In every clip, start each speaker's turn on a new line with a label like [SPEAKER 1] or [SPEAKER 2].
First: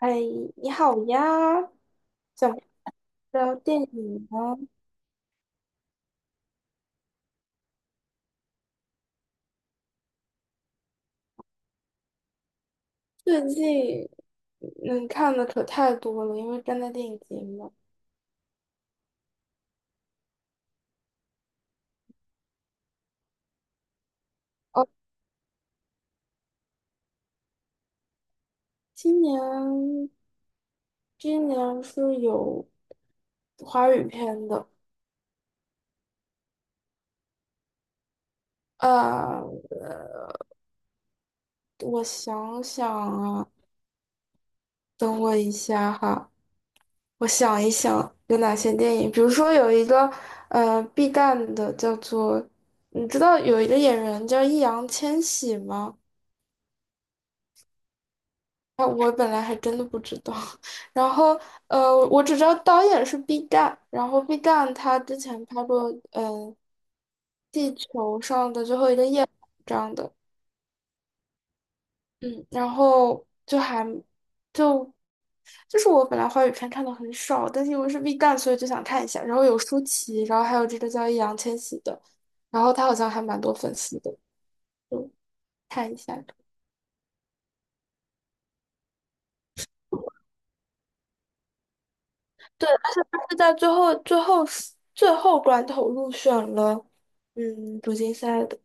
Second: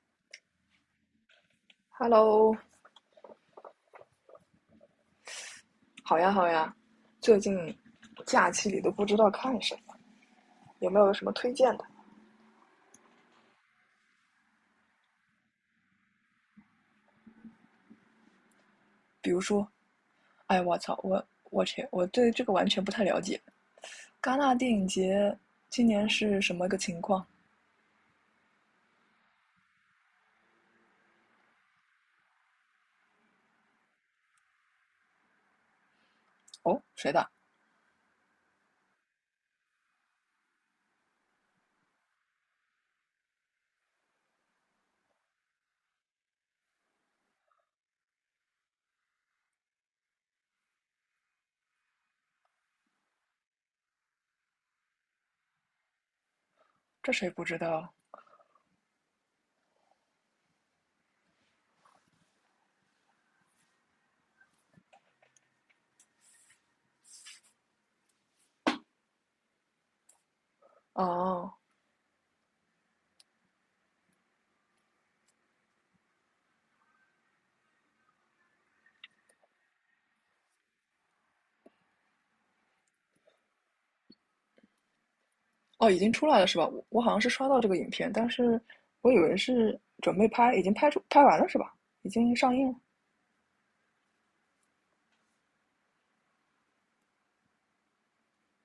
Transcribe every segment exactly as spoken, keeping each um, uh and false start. [SPEAKER 1] 哎，你好呀，想
[SPEAKER 2] Hello，
[SPEAKER 1] 聊聊电影吗？
[SPEAKER 2] 好呀好呀，最近假期里都不知道看什么，有没有什么推荐的？
[SPEAKER 1] 最近能看的可太多了，因为正在电影节嘛。
[SPEAKER 2] 比如说，哎，我操，我我去，我对这个完全不太了解。戛纳电影
[SPEAKER 1] 哦，
[SPEAKER 2] 节今年是什么个情况？
[SPEAKER 1] 今年今年是有华语片的。
[SPEAKER 2] 哦，谁的？
[SPEAKER 1] 呃，我想想啊，等我一下哈，我想一想有哪些电影。比如说有一个呃 B 站的叫做，你知道有一个演员叫易烊千玺吗？
[SPEAKER 2] 这谁不知道？
[SPEAKER 1] 啊，我本来还真的不知道。然后呃，我只知道导演是毕赣，然后毕赣他之前拍过嗯、呃地球上的最后一个夜晚这样的。
[SPEAKER 2] 哦
[SPEAKER 1] 嗯，然后就还就就是我本来华语片看的很少，但是因为是毕赣，所以就想看一下，然后有舒淇，然后还有这个叫易烊千玺的，然后他好像还蛮多粉丝的，就
[SPEAKER 2] 哦，
[SPEAKER 1] 看一
[SPEAKER 2] 已经
[SPEAKER 1] 下。
[SPEAKER 2] 出来了是吧？我我好像是刷到这个影片，但是我以为是准备拍，已经拍出拍完了是吧？已经上映
[SPEAKER 1] 对，
[SPEAKER 2] 了。
[SPEAKER 1] 而且他是在最后最后最后关头入选了，嗯，主竞赛的。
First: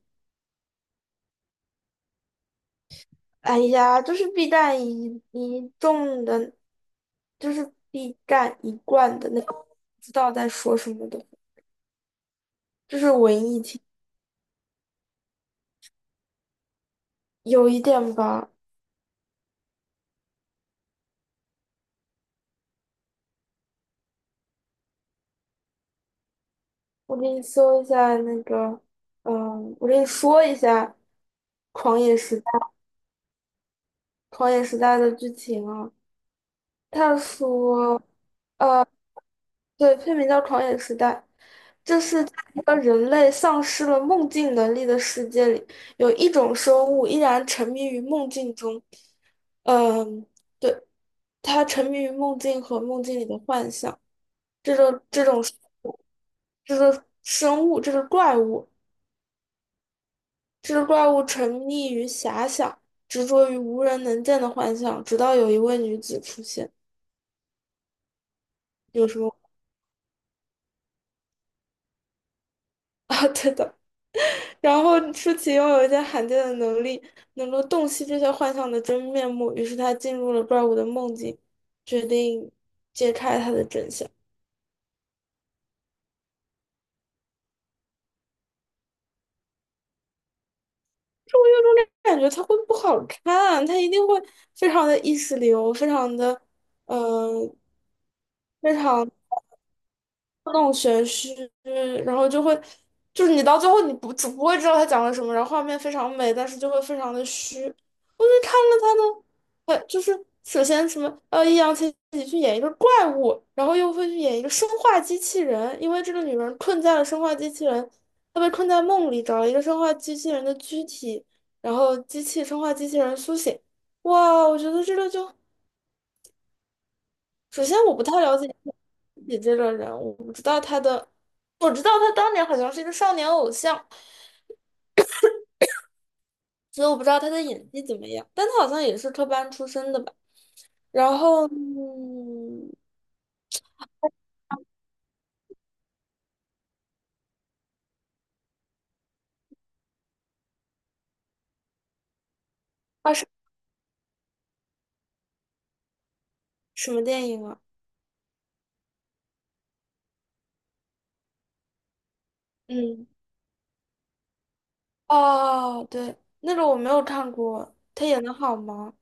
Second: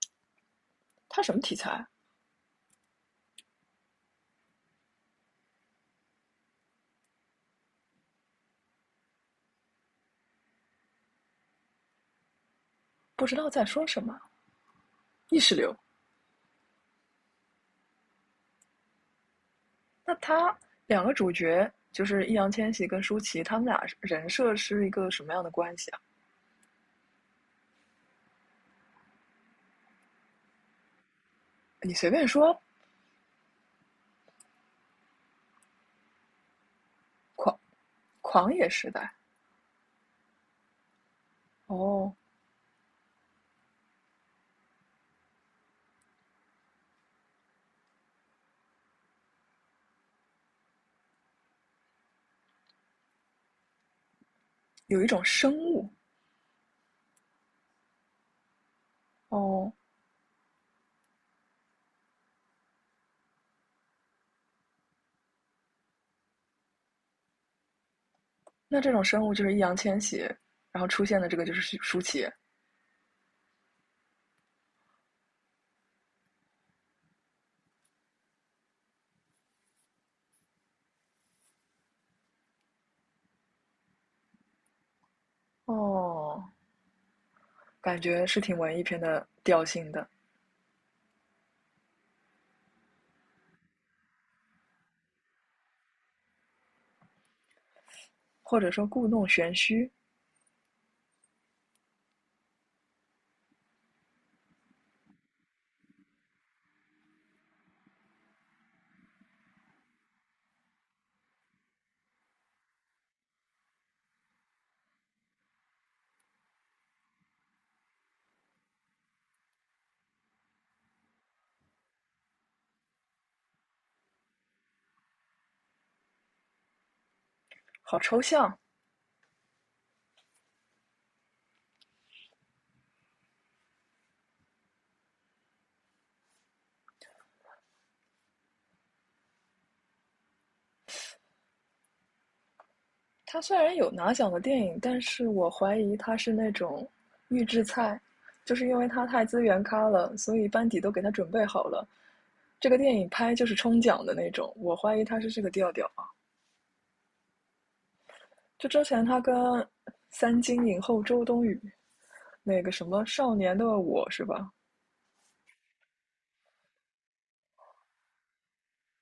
[SPEAKER 2] 它什么题材？
[SPEAKER 1] 哎呀，就是必战一一众的，就是必战一贯的那种，不知道在说什么的，就是
[SPEAKER 2] 不知
[SPEAKER 1] 文
[SPEAKER 2] 道
[SPEAKER 1] 艺
[SPEAKER 2] 在
[SPEAKER 1] 青，
[SPEAKER 2] 说什么，意识流。
[SPEAKER 1] 有一点吧。
[SPEAKER 2] 那他两个主角就是易烊千玺跟舒淇，他们俩人设是一个什么样的关系啊？
[SPEAKER 1] 我给你搜一下那个，嗯，我给你说一下
[SPEAKER 2] 你
[SPEAKER 1] 《狂
[SPEAKER 2] 随
[SPEAKER 1] 野
[SPEAKER 2] 便
[SPEAKER 1] 时代》
[SPEAKER 2] 说，
[SPEAKER 1] 《狂野时代》的剧情啊。他
[SPEAKER 2] 狂
[SPEAKER 1] 说。
[SPEAKER 2] 狂野时代
[SPEAKER 1] 对，片名叫《狂野时代》。这
[SPEAKER 2] 哦，
[SPEAKER 1] 是在一个人类丧失了梦境能力的世界里，有一种生物依然沉迷于梦境中。嗯，对，它沉迷于梦境和梦境里的幻想。这种
[SPEAKER 2] 有一种
[SPEAKER 1] 这种
[SPEAKER 2] 生物
[SPEAKER 1] 这个生物，这个怪物，
[SPEAKER 2] 哦，
[SPEAKER 1] 这个怪物沉溺于遐想，执着于无人能见的幻象，直到有一位女子出现。
[SPEAKER 2] 那这种
[SPEAKER 1] 有什
[SPEAKER 2] 生物
[SPEAKER 1] 么
[SPEAKER 2] 就是易烊千玺，然后出现的这个就是舒淇
[SPEAKER 1] 啊，对的。然后舒淇拥有一些罕见的能力，能够洞悉这些幻象的真面目。于是她进入了怪物的梦境，决定揭开它的真相。
[SPEAKER 2] 哦，感觉是挺文艺片的调性的，
[SPEAKER 1] 感觉它会不好看，它一定会非常的意识流，非常的，嗯，
[SPEAKER 2] 或者
[SPEAKER 1] 非
[SPEAKER 2] 说故
[SPEAKER 1] 常。
[SPEAKER 2] 弄玄虚，
[SPEAKER 1] 那种玄虚，然后就会，就是你到最后你不只不会知道他讲了什么，然后画面非常美，但是就会非常的虚。我就看了他的，呃，就是首先什么，呃，易烊千玺去演一个怪物，然后又会去演一个生化机器人，因为这个女人困在了生化机器人，她被困在梦里，找了一个生化机器人的躯体，然后机器生化机器人苏醒。哇，我觉得这个就，首先我
[SPEAKER 2] 好
[SPEAKER 1] 不太
[SPEAKER 2] 抽
[SPEAKER 1] 了解
[SPEAKER 2] 象，
[SPEAKER 1] 你这个人，物。我知道他当年好像是一个少年偶像，所以我不知道他的演技怎么样，但他好像也是科班出身的吧。然后，嗯，
[SPEAKER 2] 他虽然有拿奖的电影，但是我怀疑他是那种预制菜，就是因为他太资源咖了，所以班底都给他准备好了。这个电影
[SPEAKER 1] 啊，是
[SPEAKER 2] 拍就是冲奖的那种，我怀疑他是这个调调啊。
[SPEAKER 1] 什么电影啊？
[SPEAKER 2] 就之前他跟三金影后周冬雨那个什么
[SPEAKER 1] 嗯，
[SPEAKER 2] 《少年的我》是吧？
[SPEAKER 1] 哦，对，那个我没有看过，他演的好吗？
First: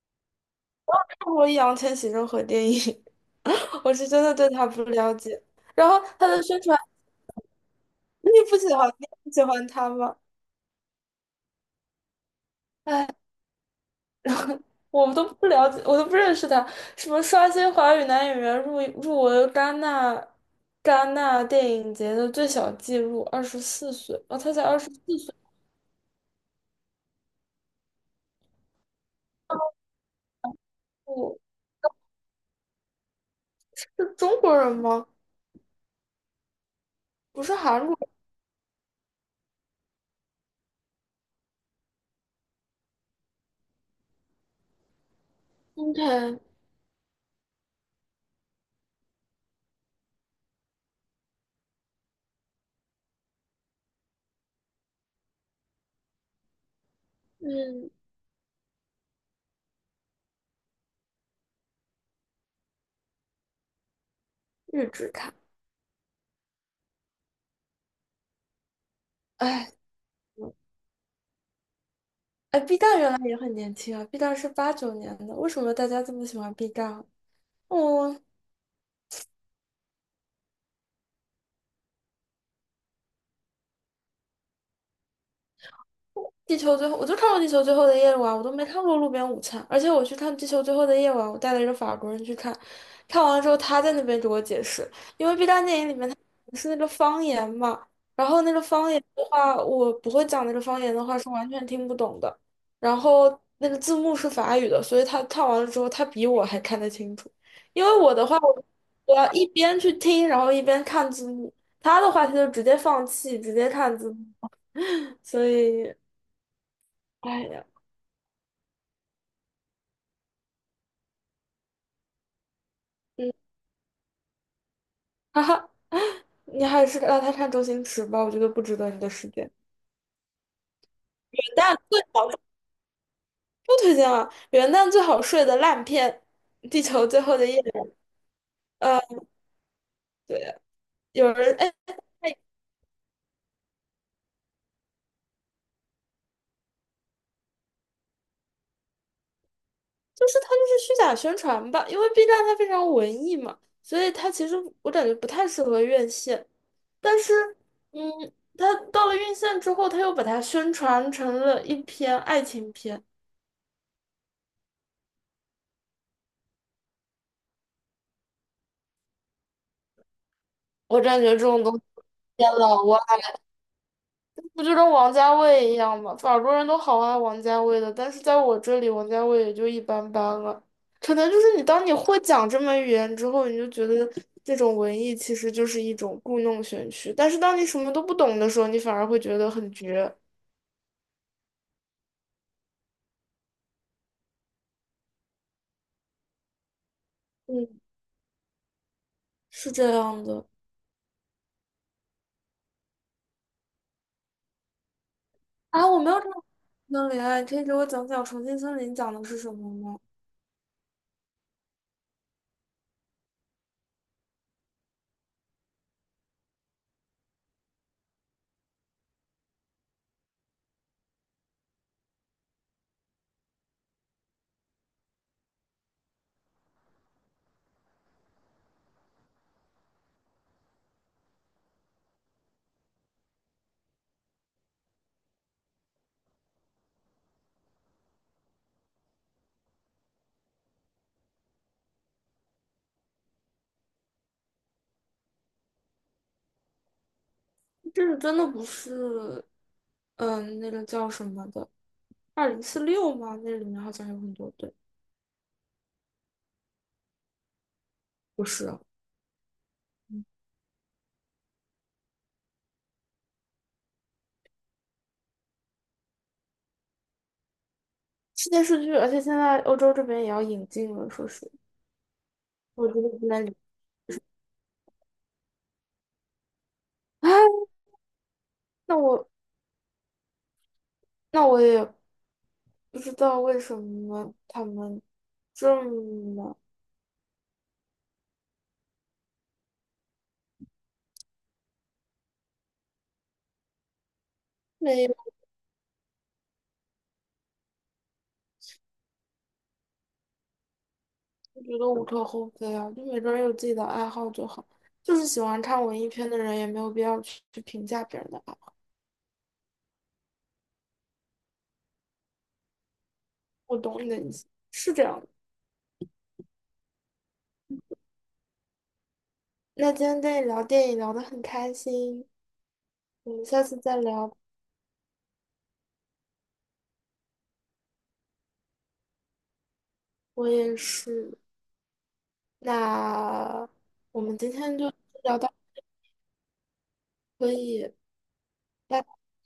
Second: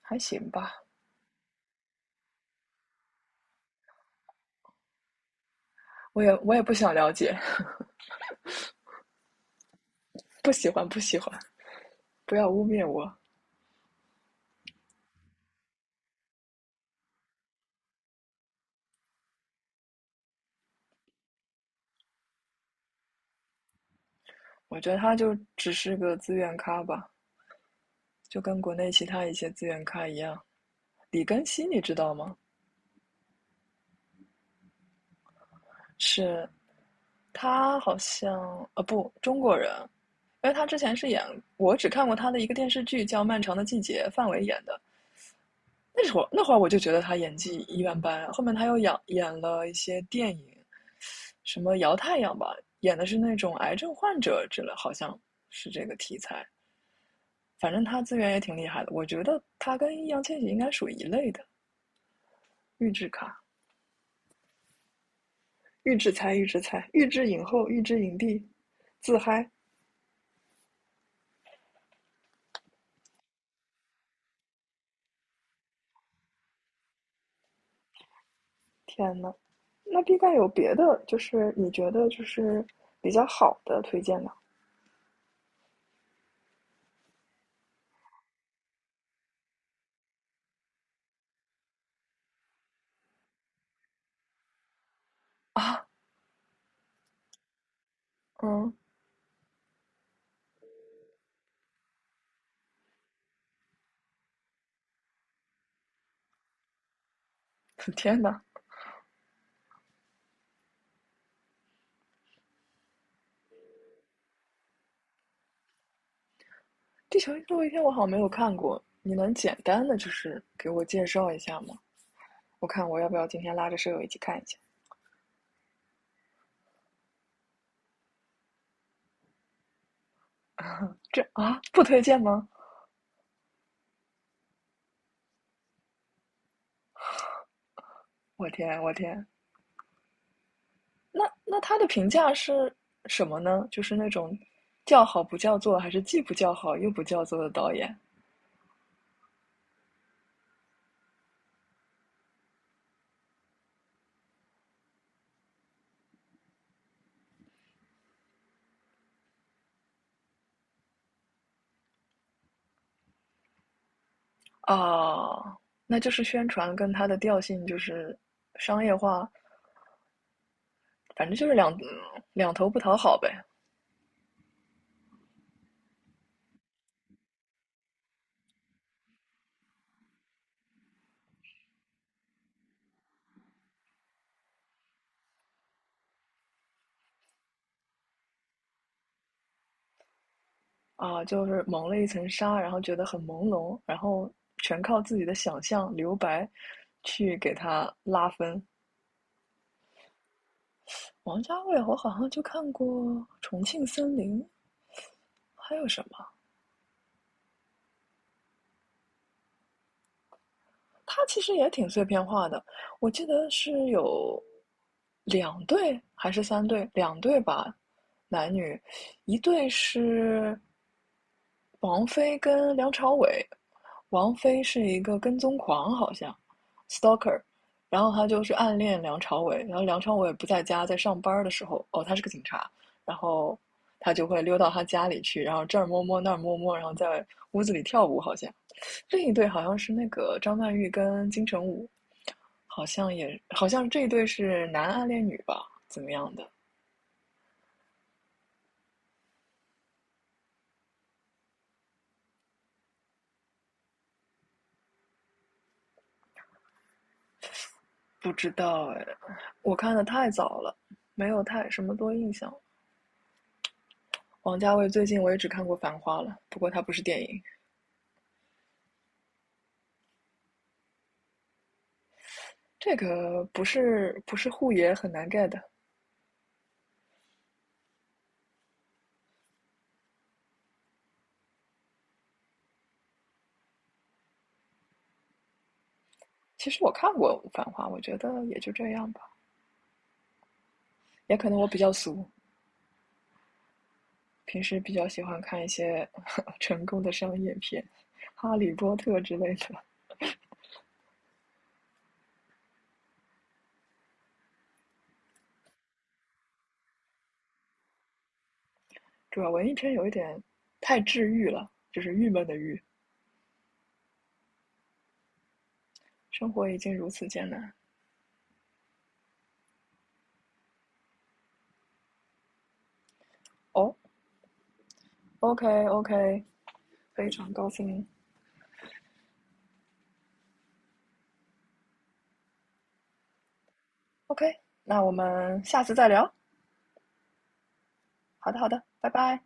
[SPEAKER 2] 还行吧，
[SPEAKER 1] 看过易烊千玺任何电影，我是真的对他不了解。然后
[SPEAKER 2] 我
[SPEAKER 1] 他
[SPEAKER 2] 也
[SPEAKER 1] 的
[SPEAKER 2] 我
[SPEAKER 1] 宣
[SPEAKER 2] 也不
[SPEAKER 1] 传，
[SPEAKER 2] 想了解，
[SPEAKER 1] 你不喜欢，你不喜欢他吗？
[SPEAKER 2] 不喜欢不喜欢，不要污蔑我。
[SPEAKER 1] 我们都不了解，我都不认识他。什么刷新华语男演员入入围戛纳戛纳电影节的最小纪录，二十四岁啊，他才
[SPEAKER 2] 我
[SPEAKER 1] 二十
[SPEAKER 2] 觉得他
[SPEAKER 1] 四
[SPEAKER 2] 就
[SPEAKER 1] 岁。
[SPEAKER 2] 只是个资源咖吧，就跟国内其他一些资源咖一样。李
[SPEAKER 1] 哦，
[SPEAKER 2] 庚希，你知道吗？
[SPEAKER 1] 是中国人吗？
[SPEAKER 2] 是
[SPEAKER 1] 不是
[SPEAKER 2] 他
[SPEAKER 1] 韩
[SPEAKER 2] 好
[SPEAKER 1] 国
[SPEAKER 2] 像呃不中国人，因为他之前是演我只看过他的一个电视剧叫《漫长的季节》，范伟演的。
[SPEAKER 1] 人
[SPEAKER 2] 那会儿
[SPEAKER 1] ，OK,
[SPEAKER 2] 那会儿我就觉得他演技一般般，后面他又演演了一些电影，什么《摇太阳》吧，演的是那种癌症患者之类，好像是这个题材。反正
[SPEAKER 1] 嗯，
[SPEAKER 2] 他资源也挺厉害的，我觉得他跟易烊千玺应该属于一类的，预制卡、
[SPEAKER 1] 日职看。
[SPEAKER 2] 预制才、预制菜、预制影后、预制影帝，自嗨。
[SPEAKER 1] 哎，哎，B 站原来也很年轻啊，B 站是八九年的，为什么大家这么喜欢 B 站啊？哦
[SPEAKER 2] 天呐，那 B 站有别的，就是你觉得就是比较好的推荐吗？
[SPEAKER 1] 地球最后，我就看过《地球最后的夜晚》，我都没看过《路边午餐》。而且我去看《地球最后的夜晚》，我带了一个法国人去看，看完了之后他在那边给我解释，因为 B 站电
[SPEAKER 2] 啊，
[SPEAKER 1] 影里面他是那个方言嘛，然后那个
[SPEAKER 2] 嗯，
[SPEAKER 1] 方言的话，我不会讲那个方言的话是完全听不懂的，然后那个字幕是法语的，所以他看完了之后，他比我还看得清楚。因 为我
[SPEAKER 2] 天
[SPEAKER 1] 的话，
[SPEAKER 2] 呐，
[SPEAKER 1] 我我要一边去听，然后一边看字幕，他的话他就直接放弃，直接看字幕。所以，
[SPEAKER 2] 地球
[SPEAKER 1] 哎
[SPEAKER 2] 最后
[SPEAKER 1] 呀。
[SPEAKER 2] 一天我好像没有看过，你能简单的就是给我介绍一下吗？我看我要不要
[SPEAKER 1] 嗯。
[SPEAKER 2] 今天拉着舍友一起看一下？
[SPEAKER 1] 哈哈，你还是让他看周星驰吧，我觉得不值得你的时间。元
[SPEAKER 2] 这啊，
[SPEAKER 1] 旦
[SPEAKER 2] 不
[SPEAKER 1] 最
[SPEAKER 2] 推荐
[SPEAKER 1] 好
[SPEAKER 2] 吗？
[SPEAKER 1] 不推荐了，元旦最好睡的烂片，《地球最后的夜》。
[SPEAKER 2] 我天，我
[SPEAKER 1] 呃，
[SPEAKER 2] 天，
[SPEAKER 1] 对，
[SPEAKER 2] 那
[SPEAKER 1] 有人
[SPEAKER 2] 那
[SPEAKER 1] 哎，
[SPEAKER 2] 他的评价
[SPEAKER 1] 哎
[SPEAKER 2] 是什么呢？就是那种叫好不叫座，还是既不叫好又不叫座的导演
[SPEAKER 1] 就是他就是虚假宣传吧。因为 B 站它非常文艺嘛，所以它其实我感觉不太适合院线。但是，嗯，它到了院线之后，它又把它宣传成了一篇爱情片，
[SPEAKER 2] 啊？那就是宣传跟他的调性就是商业化
[SPEAKER 1] 我感
[SPEAKER 2] 反
[SPEAKER 1] 觉
[SPEAKER 2] 正
[SPEAKER 1] 这
[SPEAKER 2] 就是
[SPEAKER 1] 种
[SPEAKER 2] 两
[SPEAKER 1] 东西。
[SPEAKER 2] 嗯
[SPEAKER 1] 天
[SPEAKER 2] 两
[SPEAKER 1] 呐，
[SPEAKER 2] 头不讨好呗。
[SPEAKER 1] 不就跟王家卫一样吗？法国人都好爱王家卫的，但是在我这里，王家卫也就一般般了。可能就是你当你会讲这门语言之后，你就觉得这种文艺其实就是一种故弄玄虚。但是当你什么都不懂的时候，你反而会觉得很绝。
[SPEAKER 2] 啊，就是蒙了一层纱，然后觉得很朦胧，然后全靠自己的想象留白去给
[SPEAKER 1] 嗯，
[SPEAKER 2] 他拉分。
[SPEAKER 1] 是这样的。
[SPEAKER 2] 王家卫，我好像就看过《重庆森林》，还
[SPEAKER 1] 啊，
[SPEAKER 2] 有
[SPEAKER 1] 我
[SPEAKER 2] 什
[SPEAKER 1] 没
[SPEAKER 2] 么？
[SPEAKER 1] 有看过《重庆森林》啊，你可以给我讲讲《重庆森林》讲的是什么吗？
[SPEAKER 2] 他其实也挺碎片化的，我记得是有两对还是三对？两对吧，男女，一对是王菲跟梁朝伟，王菲是一个跟踪狂，好像，stalker，然后她就是暗恋梁朝伟，然后梁朝伟不在家，在上班的时候，哦，他是个警察，然后他就会溜到他家里去，然后这儿摸摸那儿摸摸，然后在屋子里跳舞，好像。另一对好像是那个张曼玉跟金城武，好像也好像这一对是男暗恋女吧，怎么样的？
[SPEAKER 1] 这个真的不是，嗯，那个叫什么的，二零四六吗？那里面好像有很多对，
[SPEAKER 2] 不
[SPEAKER 1] 不
[SPEAKER 2] 知
[SPEAKER 1] 是啊。
[SPEAKER 2] 道哎，我看的太早了，没有太什么多印象。王家卫最近我也只看过《繁花》了，不过它不是电影，
[SPEAKER 1] 是电视剧，而且现在欧洲这边也要引进了，说是我
[SPEAKER 2] 这
[SPEAKER 1] 觉得不
[SPEAKER 2] 个
[SPEAKER 1] 能理。
[SPEAKER 2] 不是不是护爷很难 get 的。
[SPEAKER 1] 哎，那我那我也不知道为什么他们这么
[SPEAKER 2] 其实我看过《繁花》，我觉得也就这样吧，也可能我比较俗，平时比
[SPEAKER 1] 没
[SPEAKER 2] 较
[SPEAKER 1] 有。
[SPEAKER 2] 喜欢看一些 呵呵成功的商业片，《哈利波特》之类的。
[SPEAKER 1] 我觉得无可厚非啊，就每个人有自己的爱好就好。就是喜欢看文艺片的人，也没有必要去去评价别人的爱。
[SPEAKER 2] 主要文艺片有一点太治愈了，就是郁闷的郁，
[SPEAKER 1] 我懂你的意思，是这样的。
[SPEAKER 2] 生活已经如此艰难。
[SPEAKER 1] 那今天跟你聊电影聊得很开心，我们下次
[SPEAKER 2] 哦
[SPEAKER 1] 再聊。
[SPEAKER 2] ，OK OK，非常高兴。
[SPEAKER 1] 我也是。那我们今
[SPEAKER 2] OK，
[SPEAKER 1] 天就
[SPEAKER 2] 那我
[SPEAKER 1] 聊到
[SPEAKER 2] 们下次再聊。
[SPEAKER 1] 这里可以。
[SPEAKER 2] 好的好的，
[SPEAKER 1] 拜拜。
[SPEAKER 2] 拜拜。